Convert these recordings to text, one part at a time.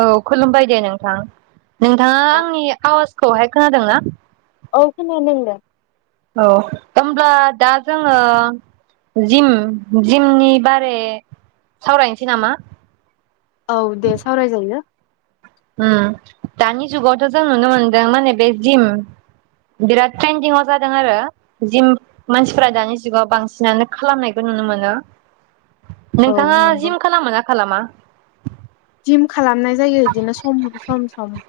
औ खुलुमबाय दे नोंथां। नोंथाङा औ आंनि आवाजखौहाय खोनादों ना? औ खोनादों दे। औ होमब्ला दा जोङो जिम जिमनि बारै सावरायनोसै नामा? औ दे सावरायजायो। उम दानि जुगावथ' जों नुनो मोनदों माने बे जिम बिराद ट्रेन्दिंव जादों आरो जिम मानसिफोरा दानि जुगाव बांसिनानो खालामनायखौ नुनो मोनो। औ नोंथाङा नंगौ जिम खालामोना खालामा? जिम खालामनाय जायो इदिनो सम सम सम।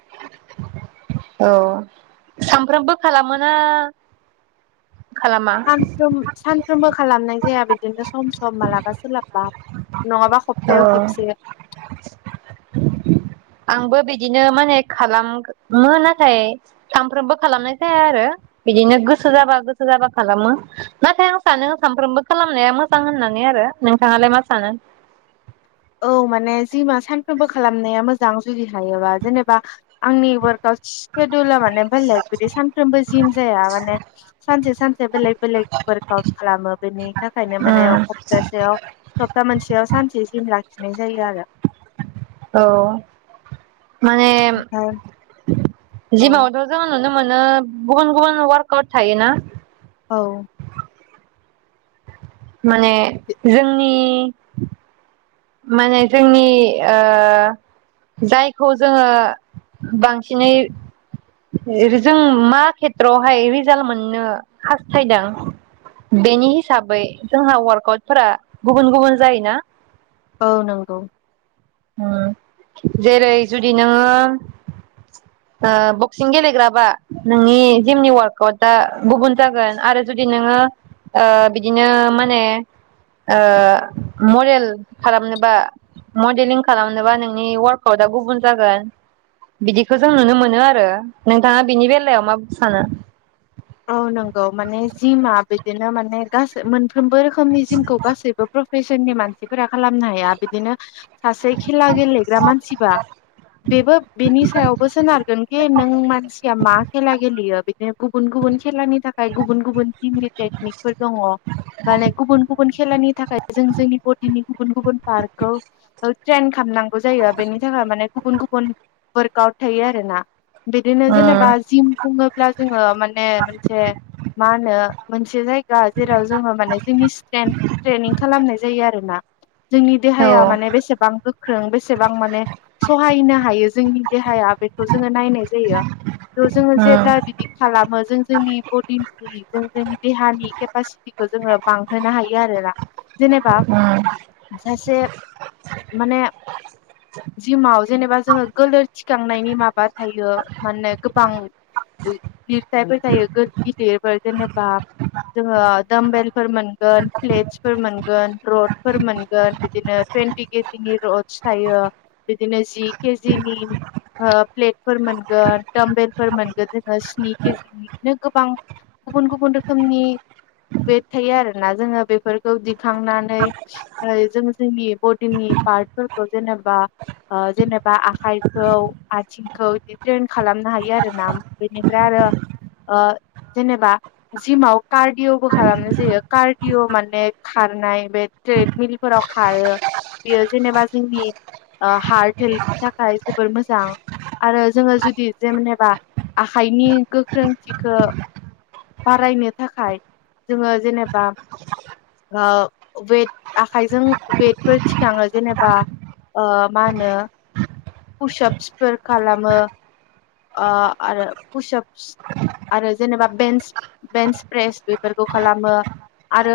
औ सानफ्रोमबो खालामोना? खालामा सानफ्रोम सानफ्रोमबो खालामनाय जाया बिदिनो सम सम मालाबा सोलाबबा। नङाबा खप्तायाव औ खेबसे। आंबो बिदिनो माने खालाम -मो नाथाय सानफ्रोमबो खालामनाय जाया आरो बिदिनो गोसो जाबा गोसो जाबा खालामो नाथाय आं सानो सानफ्रोमबो खालामनाया मोजां होननानै आरो नोंथाङालाय मा सानो? औ माने जिमा सानफ्रोमबो खालामनाया मोज जां जुदि हायोबा जेनेबा आंनि वार्क -आउट सिडुला माने बेलेक बिदि सानफ्रोमबो जिम जाया माने सानसे सानसे बेलेक बेलेक वार्क -आउट खालामो बेनि थाखायनो माने खप्तासेयाव सप्ता मोनसेयाव सानसे जिम लाखि जिनाय जायो आरो औ माने ओमफ्राय औ जिमावथ' जोंहो नुनो मोनो गुबुन गुबुन वार्क आउट थायोना, औ माने जोंनि माने जोंनि ओ जायखौ जोङो बांसिनै जों मा खेथ्रआवहाय रिजाल्ट मोननो हास्थायदों बेनि हिसाबै जोंहा वार्क -आउटफोरा गुबुन गुबुन जायोना? औ नंगौ उम जेरै जुदि नोङो ओ बक्सिं गेलेग्राबा नोंनि जिमनि वार्क - आउटा गुबुन जागोन आरो जुदि नोङो ओ बिदिनो माने ओ मडेल खालामनोबा मडेलिं खालामनोबा नोंनि वार्कआउटआ गुबुन जागोन बिदिखौ जों नुनो मोनो आरो नोंथाङा बिनि बेलायाव माब सानो? औ नंगौ माने जिमा बिदिनो माने गासो मोन फ्रोमबो रोखोमनि जिमखौ गासैबो प्र फेसननि मानसिफोरा खालामनो हाया बिदिनो सासे खेला गेलेग्रा मानसिबा बेबो बेनि सायावबो सोनारगोनखि नों मानसिया मा खेला गेलेयो बिदि गुबुन गुबुन खेलानि थाखाय गुबुन गुबुन टिमनि टेकनिकफोर दङ माने गुबुन गुबुन खेलानि थाखाय जों जोंनि बडिनि गुबुन गुबुन पार्कखौ ओ ट्रेन खालामनां जायो बेनि थाखाय माने गुबुन गुबुन वर्कआउट थायोया आरो ना बिदिनो जेनेबा उम जिम खुङोब्ला जोङो माने ए मोनसे मा होनो मोनसे जाय जा जेराव जोङो माने जोंनि स्ट्रेन ट्रेनिं खालामनाय जायो आरो ना जोंनि औ देहाया माने बेसेबां गोख्रों बेसेबां माने सहायनो हायो जोंनि देहाया बेखौ जोङो नायनाय जायो थ' जोङो उम जेब्ला बिदि खालामो जोंनि बडिनि जों जोंनि देहा नि केपासिटिखो जोङो बांहोनो हायो आरोना जेनेबा उम सासे माने जिउआव जेनेबा जोङो गोलोर दिखांनायनि माबा थायो मानो गोबां [unintelligible] फिथाइफोर थायो गो गिदिरफोर जेनेबा जोङो दामबेलफोर मोनगोन प्लेटफोर मोनगोन प्रदफोर मोनगोन बिदिनो थुयेनटि केजि र'स थायो बिदिनो जि केजिनि ओ प्लेटफोर मोनगोन थ'मबेफोर मोनगोन जोङो स्नि, केजि नि बिदिनो गोबां गुबुन गुबुन रोखोमनि वेट थायो आरो ना जोङो बेफोरखौ दिखांनानै ओ जों जोंनि बडिनि पार्टफोरखौ जेनेबा ओ जेनेबा आखाइखौ आथिंखौ बिदि ट्रेन खालामनो हायो आरो ना बेनिफ्राय आरो ओ जेनेबा जिमाव कारडिअ खालामनायबो जायो कारडिअ माने खारनाय बे प्लेट मिरि फोराव खारो बियो जेनेबा जोंनि ओ हार्ड [unintelligible] थाखाय जोबोद मोजां आरो जोङो जुदि जेनेबा आखाइनि गो ख्रोंथिखो बारायनो थाखाय जोङो जेनेबा ओ वेट आखाइजों वेटफोर थिखाङो जेनेबा ओ मा होनो पुसप्सफोर खालामो आ ओ आरो पुसप्स आरो जेनेबा बेन्स बेन्स सप्रेस बेफोरखौ खालामो आरो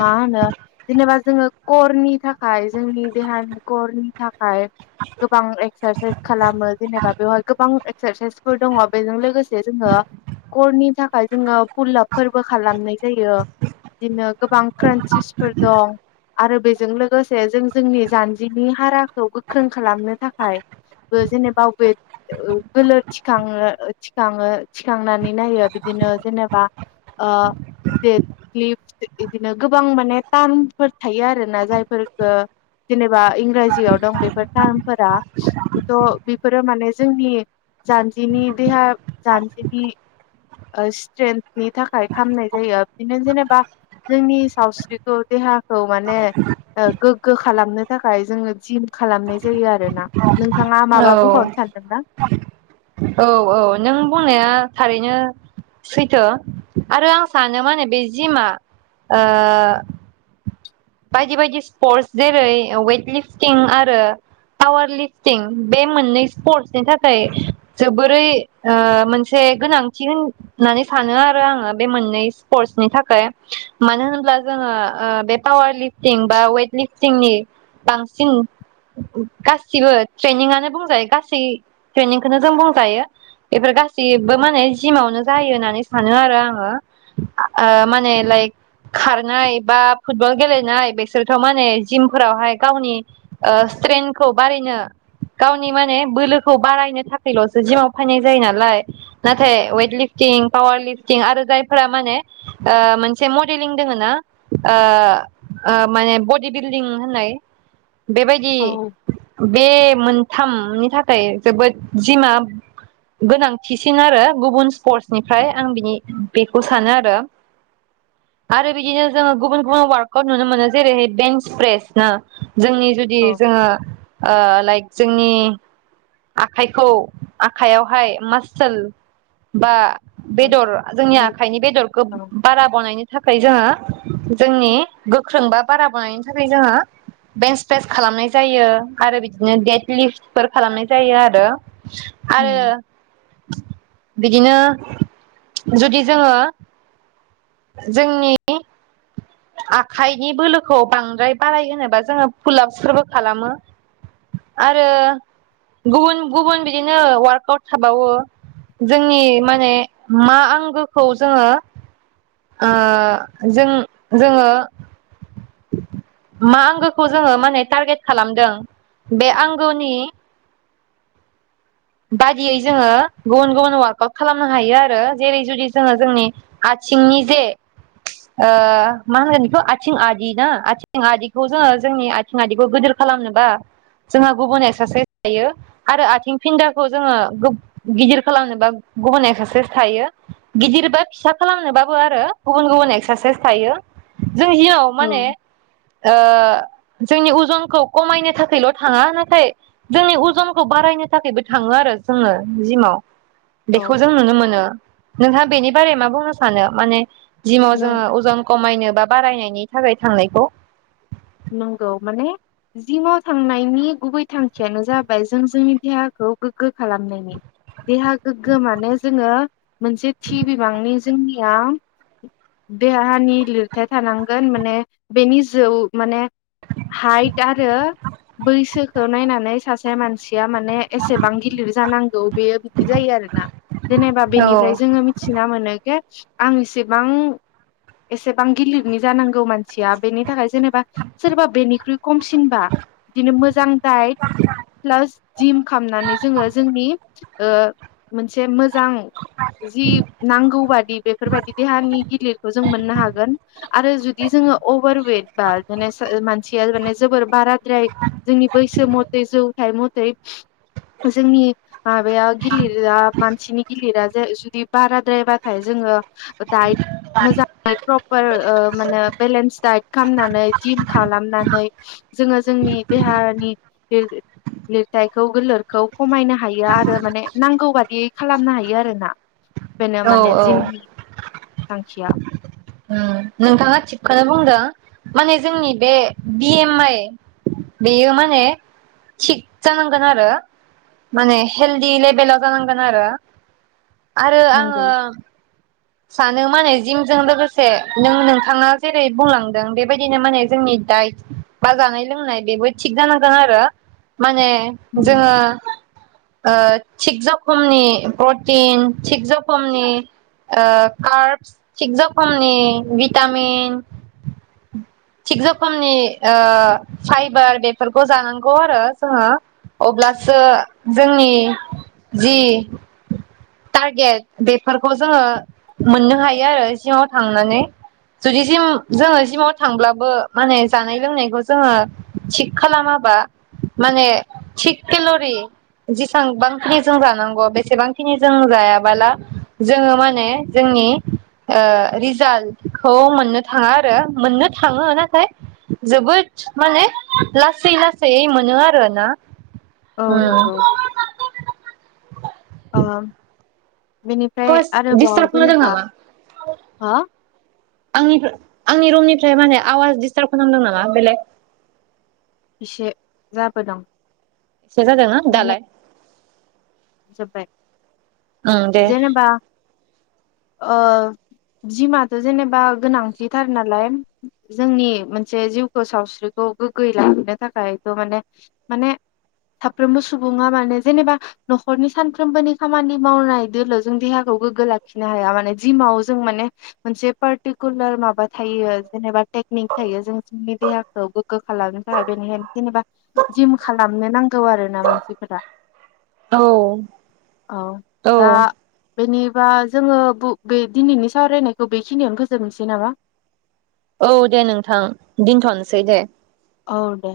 मा होनो जेनेबा जोङो क'रनि थाखाय जोंनि देहानि क'रनि थाखाय गोबां एक्सारसाइस खालामो जेनेबा बेवहाय गोबां एक्सारसाइसफोर दङ बेजों लोगोसे जोङो क'रनि थाखाय जोङो, पुलआबफोरबो खालामनाय जायो बिदिनो गोबां क्रान्सिसफोर दं आरो बेजों लोगोसे जों जोंनि जानजिनि हाराखौ गोख्रों खालामनो थाखाय बो जेनेबा वेट ओ गोलोर थिखाङो थिखाङो थिखांनानै नायो बिदोनो जेब बा ओ [unintelligible] इदिनो गोबां माने टार्मफोर थायो आरोना जायफोरखो जेनेबा इंराजीयाव दं बेफोर टार्मफोरा हयथ' बेफोरो माने जोंनि जानजिनि देहा जानजिनि स्ट्रेन नि थाखाय खामनाय जायो बिदिनो जेनेबा जोंनि सावस्रिखौ देहाखौ माने ओ गोग्गो खालामनो थाखाय जोङो जिम खालामनाय जायो आरो ना। औ औ औ नों बुंनाया थारैनो सैथो आरो आं सानो माने बे जिमा ओ बायदि बायदि स्पर्टस जेरै वेट लिफटिं आरो पावार लिफटिं बे मोननै स्पर्टसनि थाखाय जोबोरै ओ मोनसे गोनांथि होननानै सानो आरो आङो बे मोननै स्पर्टसनि थाखाय। मानो होन्ला जोङो ओ बे पावार लिपटिं बा वेट लिपटिंनि बांसिन गासिबो ट्रेनिंआनो बुंजायो गासै ट्रेनिंखौनो जों बुंजायो बेफोर गासैऔबो माने जिमावनो जायो होननानै सानो आरो आङो आ ओ माने लाइक खारनाय बा फुटबल गेलेनाय बेसोरथ' माने जिमफोरावहाय गावनि ओ स्ट्रेंखौ बारायनो गावनि माने बोलोखौ बारायनो थाखायलसो जिमाव फायनाय जायो नालाय। नाथाय वेट लिफटिं पावार लिफटिं आरो जायफोरा माने ओ मोनसे मडेलिं दोङो ना ओ ओ माने बडि बिल्डिं होननाय बेबायदि औ बे मोन थामनि थाखाय जोबोद जिमा गोनांथिसिन आरो गुबुन स्पर्टसनिफ्राय आं बिनि बेखौ सानो आरो। आरो बिदिनो जोङो गुबुन गुबुन वार्कआवट नुनो मोनो जेरैहाय बेन्स चिप्रेस ना जोंनि जुदि औ जोङो ओ लाइक जोंनि आखाइखौ आखाइयावहाय मासोल बा औ बेदर जोंनि आखाइनि बेदरखौ बारा बनायनो थाखाय जोङो जोंनि गोख्रों बा बारा बनायनि थाखाय जोङो बेन्सप्रेस खालामनाय जायो आरो बिदिनो बेदलिपफोर खालामनाय जायो आरो। आरो बिदिनो जुदि जोङो जोंनि आखाइनि बोलोखौ बांद्राय बाराय होनोबा जोङो फुलापसफोरबो खालामो आरो गुबुन गुबुन बिदिनो वार्कआवउट थाबावो जोंनि माने मा आंगोखौ जोङो ओ जों जोङो मा आंगोखौ जोङो माने टारगेट खालामदों बे आंगोनि बादियै जोङो गुबुन गुबुन वार्कआउट खालामनो हायो आरो। जेरै जुदि जोङो जोंनि आथिंनि जे ओ मा होनगोन बेखौ आथिं आदि ना आथिं आदिखौ जोङो जोंनि आथिं आदिखौ गोदोर खालामनोबा जोंहा गुबुन एक्सारसाइस थायो आरो आथिं फिन्दाखौ जोङो गिदिर खालामनोबा गुबुन एक्सारसाइस थायो। गिदिर बा फिसा खालामनोबाबो आरो गुबुन गुबुन एक्सारसाइस थायो। जों जिमआव माने ओ जोंनि उजनखौ खमायनो थाखायल' थाङा नाथाय जोंनि उजनखौ बारायनो थाखायबो थाङो आरो जोङो जिमाव। औ बेखौ जों नुनो मोनो। नोंहा बेनि बारै मा बुंनो सानो? माने जिमाव नों जोङो अजन कमायनो बा बारायनायनि थाखाय थांनायखौ। नंगौ माने जिमाव थांनायनि गुबै थांखियानो जाबाय जों जोंनि देहाखौ गोग्गो खालामनायनि। देहा गोग्गो माने जोङो मोनसे थि बिबांनि जोंनिया देहानि लिरथाय थानांगोन माने बेनि जौ माने हाइट आरो बैसोखौ नायनानै सासे मानसि या माने एसेबां गिलिर जानांगौ बेयो बिदि जायो आरो ना। जेनेबा औ बेनिफ्राय जोङो मिथिना मोनो के आं एसेबां एसेबां गिलिरनि जानांगौ मानसिया बेनि थाखाय जेनेबा सोरबा बेनिख्रुइ खमसिनबा बिदिनो मोजां डाइट प्लास जिम खालामनानै जोङो जोंनि ओ, मोनसे मोजां जि नांगौ बादि बेफोरबायदि देहानि गिलिरखौ जों मोननो हागोन। आरो जुदि जोङो अभार वेट बा ओ मानसिया माने जोबोर बारा द्राय ओमफ्राय जोंनि बैसो मथै जौथाइ [unintelligible] जोंनि माबाया गिलिरा मानसिनि गिलिरा जुदि बाराद्रायबाथाय जोङो दाइट मोजाङै प्रपार ओ माने बेलेन्स डाइट खालामनानै जिम खालामनानै जोङो जोंनि देहानि लिर-लिरथायखौ गोलोरखौ खमायनो हायो आरो माने नांगौ बादियै खालामनो हायो आरोना। बेनो औ माने औ जिम नि थांखिया उम, नोंथाङा थिगखौनो बुंदों माने जोंनि बे बि एम आइ बेयो माने थिग जानांगोन आरो माने हेलदि लेभेलाव जानांगोन आरो। आरो नंगौ आङो सानो माने जिमजों लोगोसे नों नोंथाङा जेरै बुंलांदों बेबायदिनो माने जोंनि दाइट बा जानाय लोंनाय बेबो थिग जानांदों आरो। माने जोङो ओ थिग जखमनि प्रटिन थिग जखमनि ओ कार्बस थिक जखमनि भिटामन थिग रोखोमनि, ओ फाइबार बेफोरखौ जानांगौ आरो जोङो अब्लासो जोंनि जि टारगेट बेफोरखौ जोङो मोननो हायो आरो जिमाव थांनानै, जुदिम जोङो जिमाव थांब्लाबो माने जानाय लोंनायखौ जोङो थिग खालामाबा माने थिग केेल'रि जेसेबांखिनि जों जानांगौ बेसेबांखिनि जों जायाबाला जोङो माने जोंनि ओ रिजाल्टखौ मोननो थाङा आरो मोननो थाङो नाथाय जोबोद माने लासै लासैै मोनो आरोना। औ नंगौ अ बेनिफ्राय आरोबाव दिस्टार्ब होदों जेनेबा नामा [inaudible] हो आंनिखौ, आंनि रुमनिफ्राय माने आवाज दिडिस्टार्ब खालामदों नामा बेलेग? इसे जाबो दं एसे जादोंना दालाय? जोबबाय ओं दे [inaudible] जेनेबा ओ जिमाथ' जेनेबा गोनांथिथार नालाय जोंनि मोनसे जिउखौ सावस्रिखौ गोग्गोै लाहैनो थाखायथ' माने, माने साफ्रोमबो सुबुङा माने जेनेबा न'खरनि सानफ्रोमबोनि खामानि मावनाय दोलो जों देहाखौ गोग्गो लाखिनो हाया माने जिमाव जों माने मोनसे पार्टिकुलार माबा थायो जेनेबा टेकनिक थायो जों जोंनि देहाखौ गोग्गो खालामनो थाखाय बेनिहायनो जेनेबा जिम खालामनो नांगौ आरो ना मानसिफोरा। औ [inaudible] औ औ दा बेनि बा जोङो बु- बे दिनैनि सावरायनायखौ बेखिनियावनो फोजोबनोसै नामा? औ दे नोंथां दिनथ'नोसै दे। औ दे